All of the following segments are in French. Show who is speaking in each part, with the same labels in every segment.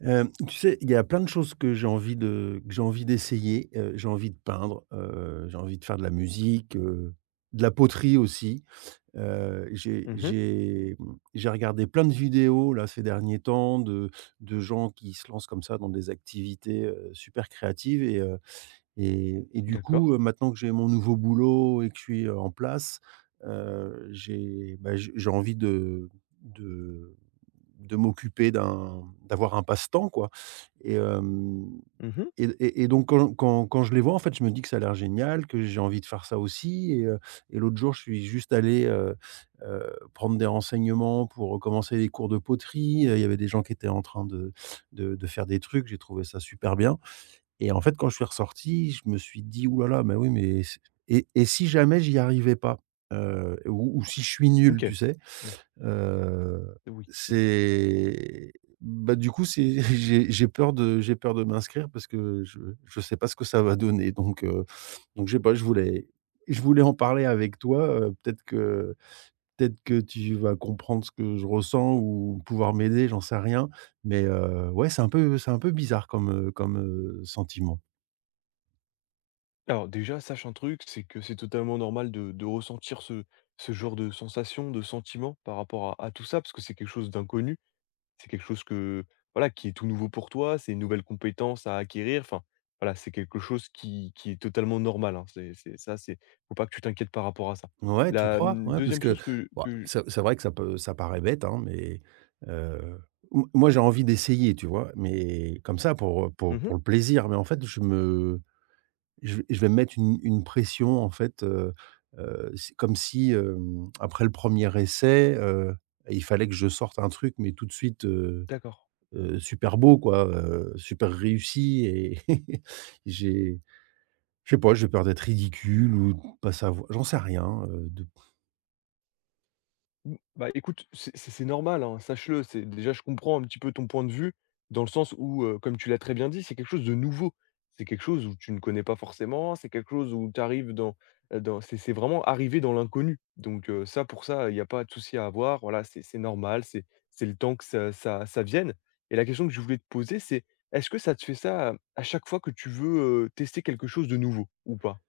Speaker 1: Tu sais, il y a plein de choses que j'ai envie d'essayer, j'ai envie de peindre, j'ai envie de faire de la musique, de la poterie aussi. Heu, j'ai
Speaker 2: Mmh.
Speaker 1: j'ai, mmh, j'ai regardé plein de vidéos là ces derniers temps de gens qui se lancent comme ça dans des activités, super créatives et du
Speaker 2: D'accord.
Speaker 1: coup, maintenant que j'ai mon nouveau boulot et que je suis, en place, j'ai, bah, j'ai envie de de m'occuper d'un d'avoir un passe-temps, quoi. et hem
Speaker 2: Mmh.
Speaker 1: et et et donc quand je les vois, en fait, je me dis que ça a l'air génial, que j'ai envie de faire ça aussi. Et l'autre jour, je suis juste allé, heu, prendre des renseignements pour, commencer les cours de poterie. Il y avait des gens qui étaient en train de faire des trucs. J'ai trouvé ça super bien et en fait, quand je suis ressorti, je me suis dit: «Ouh là là, mais oui, mais c'est et si jamais j'y arrivais pas? Ou si je suis nul»,
Speaker 2: OK.
Speaker 1: tu sais?
Speaker 2: Mmh.
Speaker 1: Heu,
Speaker 2: Oui. Mmh.
Speaker 1: c'est bah, du coup, c'est j'ai peur de m'inscrire parce que je sais pas ce que ça va donner. Donc je sais pas, je voulais en parler avec toi. Peut-être que tu vas comprendre ce que je ressens ou pouvoir m'aider, j'en sais rien. Mais ouais, c'est un peu bizarre comme, sentiment.
Speaker 2: Alors déjà, sache un truc, c'est que c'est totalement normal de ressentir ce genre de sensation, de sentiment par rapport à tout ça, parce que c'est quelque chose d'inconnu. C'est quelque chose que, voilà, qui est tout nouveau pour toi, c'est une nouvelle compétence à acquérir. Enfin, voilà, c'est quelque chose qui est totalement normal, hein. C'est ça, c'est faut pas que tu t'inquiètes par rapport à ça.
Speaker 1: Ouais, tu
Speaker 2: La,
Speaker 1: crois? Ouais, parce
Speaker 2: 2e
Speaker 1: que
Speaker 2: chose que
Speaker 1: bah,
Speaker 2: que
Speaker 1: c'est vrai que ça paraît bête, hein, mais heu, m moi, j'ai envie d'essayer, tu vois? Mais comme ça, pour
Speaker 2: mmh.
Speaker 1: le plaisir. Mais en fait, je vais me mettre une pression, en fait. C'est comme si, après le premier essai, il fallait que je sorte un truc, mais tout de suite,
Speaker 2: D'accord.
Speaker 1: super beau, quoi, super réussi. Et j'ai je sais pas, j'ai peur d'être ridicule ou de pas savoir, j'en sais rien, de.
Speaker 2: Mmh, bah, écoute, c'est normal, hein, sache-le. C'est déjà, je comprends un petit peu ton point de vue, dans le sens où, comme tu l'as très bien dit, c'est quelque chose de nouveau. C'est quelque chose où tu ne connais pas forcément, c'est quelque chose où tu arrives dans, dans c'est vraiment arriver dans l'inconnu. Donc, ça, pour ça, il n'y a pas de souci à avoir. Voilà, c'est normal, c'est le temps que ça vienne. Et la question que je voulais te poser, c'est, est-ce que ça te fait ça, à chaque fois que tu veux, tester quelque chose de nouveau ou pas?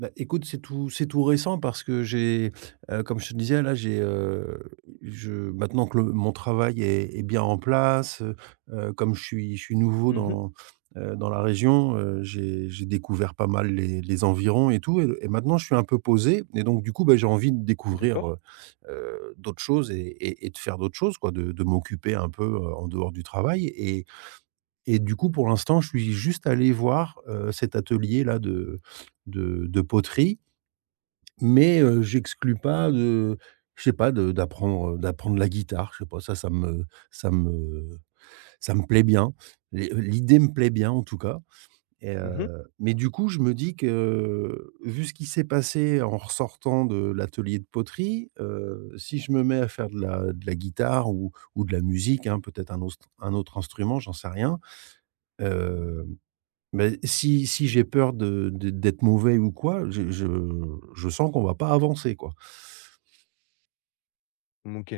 Speaker 1: Bah, écoute, c'est tout récent parce que j'ai, comme je te disais là, j'ai, je maintenant que le mon travail est bien en place. Comme je suis nouveau
Speaker 2: Mmh.
Speaker 1: dans la région, j'ai découvert pas mal les environs et tout et maintenant je suis un peu posé et donc du coup, bah, j'ai envie de découvrir,
Speaker 2: D'accord.
Speaker 1: d'autres choses et de faire d'autres choses quoi, de m'occuper un peu, en dehors du travail. Et du coup, pour l'instant, je suis juste allé voir, cet atelier là de poterie. Mais j'exclus pas de je sais pas, d'apprendre la guitare, je sais pas, ça me ça me plaît bien. Les l'idée me plaît bien en tout cas. et
Speaker 2: Mmh.
Speaker 1: heu, mais du coup, je me dis que, vu ce qui s'est passé en ressortant de l'atelier de poterie, si je me mets à faire de la guitare ou de la musique, hein, peut-être un autre instrument, j'en sais rien. Heu, beh, si j'ai peur de d'être mauvais ou quoi, je sens qu'on va pas avancer, quoi.
Speaker 2: Mmh, OK.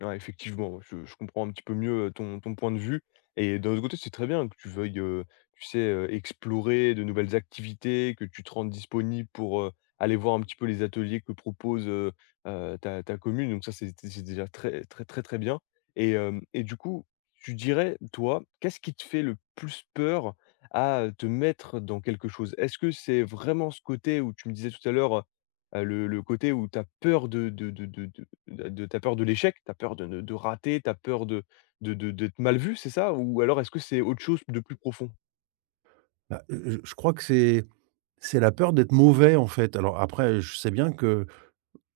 Speaker 2: Ouais, effectivement, ouais, je comprends un petit peu mieux, ton point de vue et d'un autre côté, c'est très bien que tu veuilles, tu sais, explorer de nouvelles activités, que tu te rendes disponible pour, aller voir un petit peu les ateliers que propose, ta commune donc ça, c'est déjà très très très très bien et hem et du coup, tu dirais, toi, qu'est-ce qui te fait le plus peur à, te mettre dans quelque chose? Est-ce que c'est vraiment ce côté où tu me disais tout à l'heure, le côté où tu as peur de tu peur de l'échec? T'as peur de ne de rater? T'as peur de d'être mal vu, c'est ça? Ou alors est-ce que c'est autre chose de plus profond?
Speaker 1: Bah, je crois que c'est la peur d'être mauvais, en fait. Alors après, je sais bien que,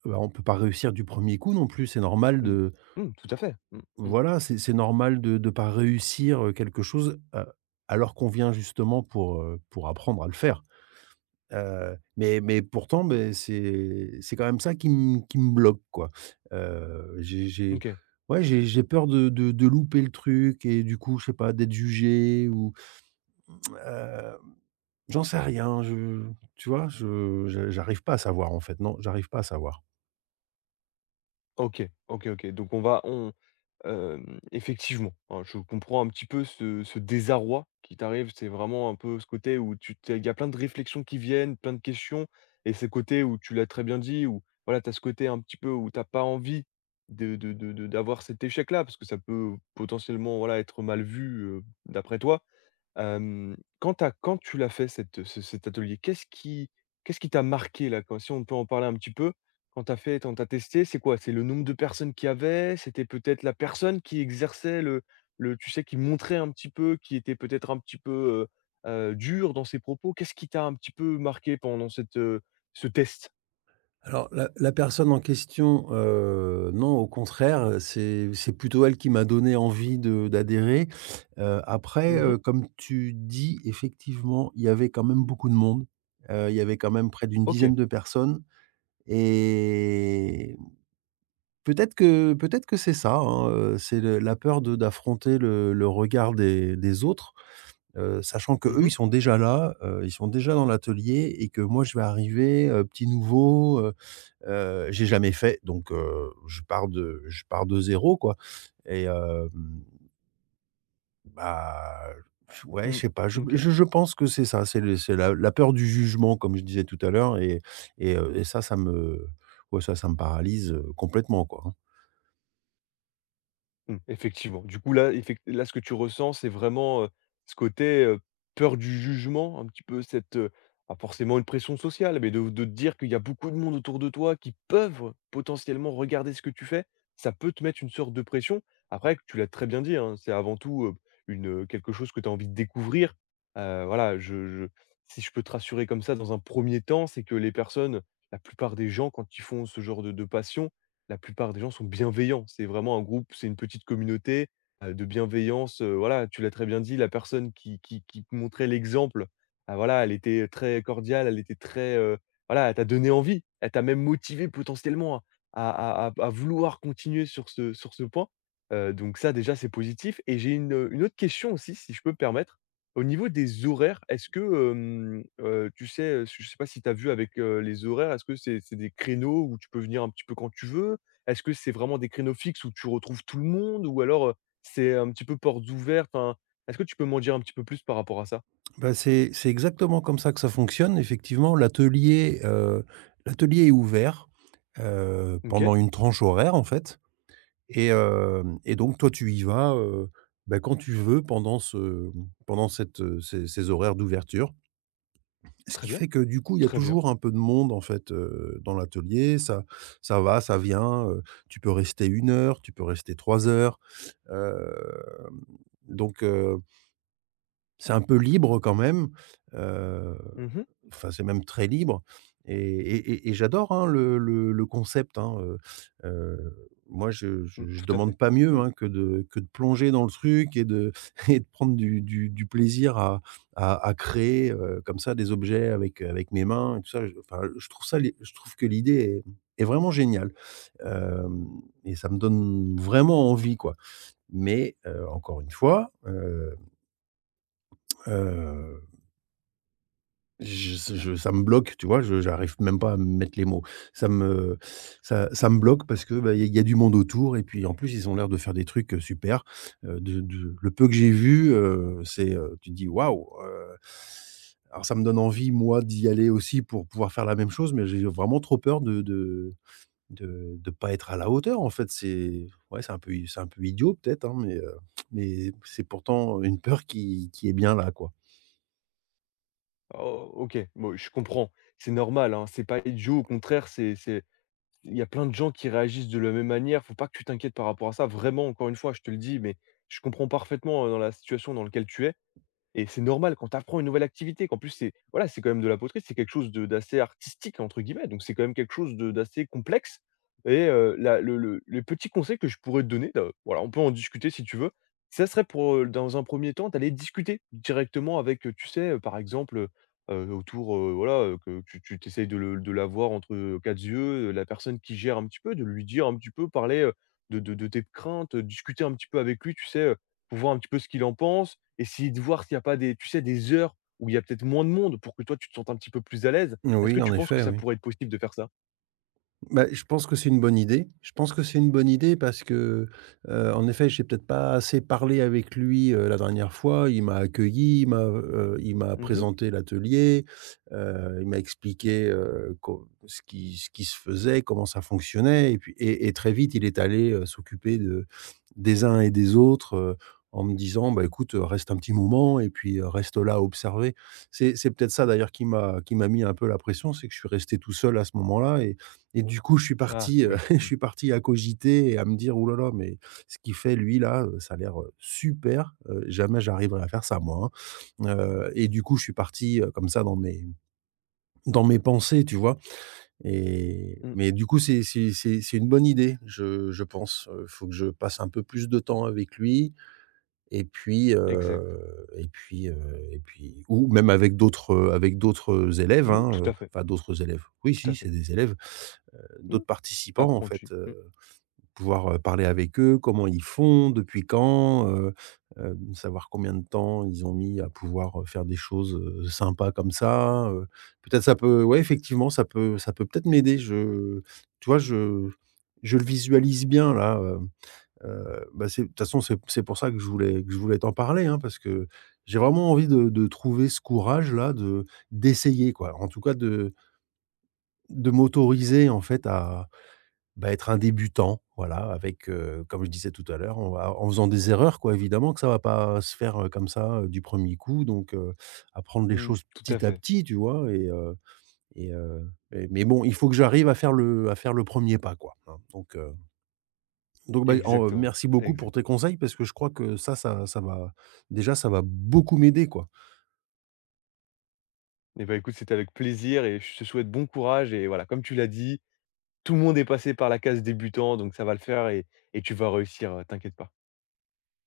Speaker 1: bah, on peut pas réussir du premier coup non plus. C'est normal
Speaker 2: Mmh.
Speaker 1: de
Speaker 2: Mmh, tout à fait. Mmh, mmh.
Speaker 1: Voilà, c'est normal de pas réussir, quelque chose, alors qu'on vient justement pour apprendre à le faire. Mais pourtant, beh, c'est quand même ça qui me bloque, quoi. J'ai
Speaker 2: OK.
Speaker 1: Ouais, j'ai peur de louper le truc et du coup, je sais pas, d'être jugé ou, heu J'en sais rien, je tu vois? Je J'arrive pas à savoir, en fait. Non, j'arrive pas à savoir.
Speaker 2: OK, OK. Donc on va on effectivement, hein, je comprends un petit peu ce désarroi qui t'arrive. C'est vraiment un peu ce côté où tu t'es il y a plein de réflexions qui viennent, plein de questions et ce côté où tu l'as très bien dit, où voilà, tu as ce côté un petit peu où tu as pas envie de d'avoir cet échec-là, parce que ça peut potentiellement, voilà, être mal vu, d'après toi. Quand tu as quand tu l'as fait cette ce cet atelier, qu'est-ce qui t'a marqué là, quand si on peut en parler un petit peu? Quand tu as fait quand tu as testé, c'est quoi? C'est le nombre de personnes qu'il y avait? C'était peut-être la personne qui exerçait le tu sais, qui montrait un petit peu, qui était peut-être un petit peu, dure dans ses propos? Qu'est-ce qui t'a un petit peu marqué pendant cette, ce test?
Speaker 1: Alors la personne en question, non, au contraire, c'est plutôt elle qui m'a donné envie de d'adhérer. Après,
Speaker 2: Mmh.
Speaker 1: comme tu dis, effectivement, il y avait quand même beaucoup de monde. Il y avait quand même près d'une
Speaker 2: OK.
Speaker 1: dizaine de personnes. Et peut-être que c'est ça, hein, c'est le la peur de d'affronter le regard des autres. Sachant que
Speaker 2: Mmh
Speaker 1: eux
Speaker 2: mh.
Speaker 1: ils sont déjà là, ils sont déjà dans l'atelier et que moi, je vais arriver, petit nouveau. J'ai jamais fait, donc je pars de zéro quoi. et hem, Bah, ouais, je
Speaker 2: Mmh.
Speaker 1: sais pas,
Speaker 2: OK.
Speaker 1: je pense que c'est ça, c'est le c'est la la peur du jugement comme je disais tout à l'heure. Et ça, ça me ouais, ça me paralyse, complètement quoi, hein.
Speaker 2: Mmh, effectivement. Du coup, là, effect là, ce que tu ressens, c'est vraiment, ce côté, peur du jugement, un petit peu cette, pas forcément une pression sociale, mais de te dire qu'il y a beaucoup de monde autour de toi qui peuvent potentiellement regarder ce que tu fais. Ça peut te mettre une sorte de pression. Après, tu l'as très bien dit, hein, c'est avant tout, une, quelque chose que tu as envie de découvrir. Voilà, je si je peux te rassurer comme ça dans un premier temps, c'est que les personnes, la plupart des gens, quand ils font ce genre de passion, la plupart des gens sont bienveillants. C'est vraiment un groupe, c'est une petite communauté, de bienveillance, voilà, tu l'as très bien dit, la personne qui te montrait l'exemple, ah voilà, elle était très cordiale, elle était très, voilà, elle t'a donné envie. Elle t'a même motivé potentiellement à vouloir continuer sur ce point, donc ça déjà c'est positif et j'ai une autre question aussi si je peux me permettre. Au niveau des horaires, est-ce que, tu sais, je sais pas si tu as vu avec, les horaires, est-ce que c'est des créneaux où tu peux venir un petit peu quand tu veux? Est-ce que c'est vraiment des créneaux fixes où tu retrouves tout le monde ou alors, c'est un petit peu portes ouvertes? Enfin, est-ce que tu peux m'en dire un petit peu plus par rapport à ça?
Speaker 1: Bah, c'est exactement comme ça que ça fonctionne. Effectivement, l'atelier est ouvert,
Speaker 2: OK,
Speaker 1: pendant une tranche horaire, en fait. Et donc toi, tu y vas, bah, quand tu veux pendant ce pendant cette, ces horaires d'ouverture. Ce
Speaker 2: très
Speaker 1: qui
Speaker 2: bien,
Speaker 1: fait que, du coup, il y a
Speaker 2: très bien.
Speaker 1: toujours un peu de monde, en fait, dans l'atelier. Ça va, ça vient, tu peux rester 1 heure, tu peux rester 3 heures. Hem, donc C'est un peu libre quand même, heu,
Speaker 2: Mmh mh.
Speaker 1: enfin, c'est même très libre. Et j'adore, hein, le concept, hein. Moi
Speaker 2: Mmh,
Speaker 1: je
Speaker 2: tout à fait.
Speaker 1: demande pas mieux,
Speaker 2: Mmh.
Speaker 1: hein, que de plonger dans le truc et de et de prendre du plaisir à créer, comme ça des objets avec, avec mes mains et tout ça. Je Enfin, je trouve que l'idée est vraiment géniale. Hem Et ça me donne vraiment envie, quoi. Mais encore une fois. Heu Je s je Ça me bloque, tu vois? Je J'arrive même pas à mettre les mots. Ça me Ça me bloque parce que, bah, il y a du monde autour et puis, en plus, ils ont l'air de faire des trucs, super. De le peu que j'ai vu, tu te dis: «Waouh!» Alors ça me donne envie, moi, d'y aller aussi pour pouvoir faire la même chose. Mais j'ai vraiment trop peur de pas être à la hauteur, en fait. C'est Ouais, c'est un peu idiot peut-être, hein, mais c'est pourtant une peur qui est bien là, quoi.
Speaker 2: Oh, OK, bon, je comprends. C'est normal, hein, c'est pas idiot, au contraire, c'est il y a plein de gens qui réagissent de la même manière. Faut pas que tu t'inquiètes par rapport à ça. Vraiment, encore une fois, je te le dis, mais je comprends parfaitement, dans la situation dans laquelle tu es. Et c'est normal quand tu apprends une nouvelle activité, qu'en plus c'est voilà, c'est quand même de la poterie, c'est quelque chose de d'assez «artistique» entre guillemets, donc c'est quand même quelque chose de d'assez complexe et la le petit conseil que je pourrais te donner, voilà, on peut en discuter si tu veux, ça serait pour, dans un premier temps, d'aller discuter directement avec, tu sais, par exemple, autour, voilà, que tu de le de la voir entre, 4 yeux, la personne qui gère un petit peu, de lui dire un petit peu, parler, de tes craintes, discuter un petit peu avec lui, tu sais, pour voir un petit peu ce qu'il en pense, essayer de voir s'il n'y a pas des tu sais, des heures où il y a peut-être moins de monde pour que toi tu te sentes un petit peu plus à l'aise. Est-ce que
Speaker 1: Oui, en
Speaker 2: tu penses que
Speaker 1: effet,
Speaker 2: ça
Speaker 1: oui.
Speaker 2: pourrait être possible de faire ça?
Speaker 1: Bah, je pense que c'est une bonne idée. Je pense que c'est une bonne idée parce que, en effet, j'ai peut-être pas assez parlé avec lui, la dernière fois. Il m'a accueilli, il m'a
Speaker 2: Mmh.
Speaker 1: présenté l'atelier, il m'a expliqué, co ce qui se faisait, comment ça fonctionnait. Et puis très vite, il est allé, s'occuper de des uns et des autres, en me disant: «Bah, écoute, reste un petit moment et puis, reste là à observer». C'est peut-être ça d'ailleurs qui m'a mis un peu la pression, c'est que je suis resté tout seul à ce moment-là. Et du coup, je suis
Speaker 2: Ah
Speaker 1: parti,
Speaker 2: oui,
Speaker 1: je
Speaker 2: mmh,
Speaker 1: suis parti à cogiter et à me dire: «Ouh là là, mais ce qu'il fait lui là, ça a l'air, super, jamais j'arriverai à faire ça moi, hein». Et du coup, je suis parti, comme ça dans mes pensées, tu vois?
Speaker 2: mmh,
Speaker 1: Mais du coup, c'est une bonne idée, je pense, il faut que je passe un peu plus de temps avec lui. Et puis,
Speaker 2: exact.
Speaker 1: et puis ou même avec d'autres, élèves,
Speaker 2: Mmh,
Speaker 1: hein,
Speaker 2: tout à fait,
Speaker 1: enfin d'autres élèves. Oui,
Speaker 2: tout à
Speaker 1: si, c'est
Speaker 2: fait.
Speaker 1: des élèves,
Speaker 2: Mmh,
Speaker 1: d'autres participants, en
Speaker 2: apprenti.
Speaker 1: fait,
Speaker 2: Mmh,
Speaker 1: pouvoir, parler avec eux, comment ils font, depuis quand, savoir combien de temps ils ont mis à pouvoir, faire des choses, sympas comme ça. Peut-être ça peut Ouais, effectivement, ça peut peut-être m'aider. Je Tu vois, je le visualise bien là. Bah, c'est de toute façon, c'est pour ça que je voulais t'en parler, hein, parce que j'ai vraiment envie de trouver ce courage-là de d'essayer, quoi. En tout cas, de m'autoriser, en fait, à, bah, être un débutant, voilà, avec, comme je disais tout à l'heure, on va en faisant des erreurs, quoi. Évidemment que ça va pas se faire, comme ça, du premier coup, donc apprendre les
Speaker 2: mmh,
Speaker 1: choses
Speaker 2: tout à
Speaker 1: petit à
Speaker 2: fait.
Speaker 1: petit, tu vois? Et mais bon, il faut que j'arrive à faire le premier pas, quoi, hein. Donc bah,
Speaker 2: Exactement,
Speaker 1: merci beaucoup pour tes
Speaker 2: exactement.
Speaker 1: conseils parce que je crois que ça va beaucoup m'aider, quoi.
Speaker 2: Et bah, écoute, c'était avec plaisir et je te souhaite bon courage et voilà, comme tu l'as dit, tout le monde est passé par la case débutant donc ça va le faire et tu vas réussir, t'inquiète pas.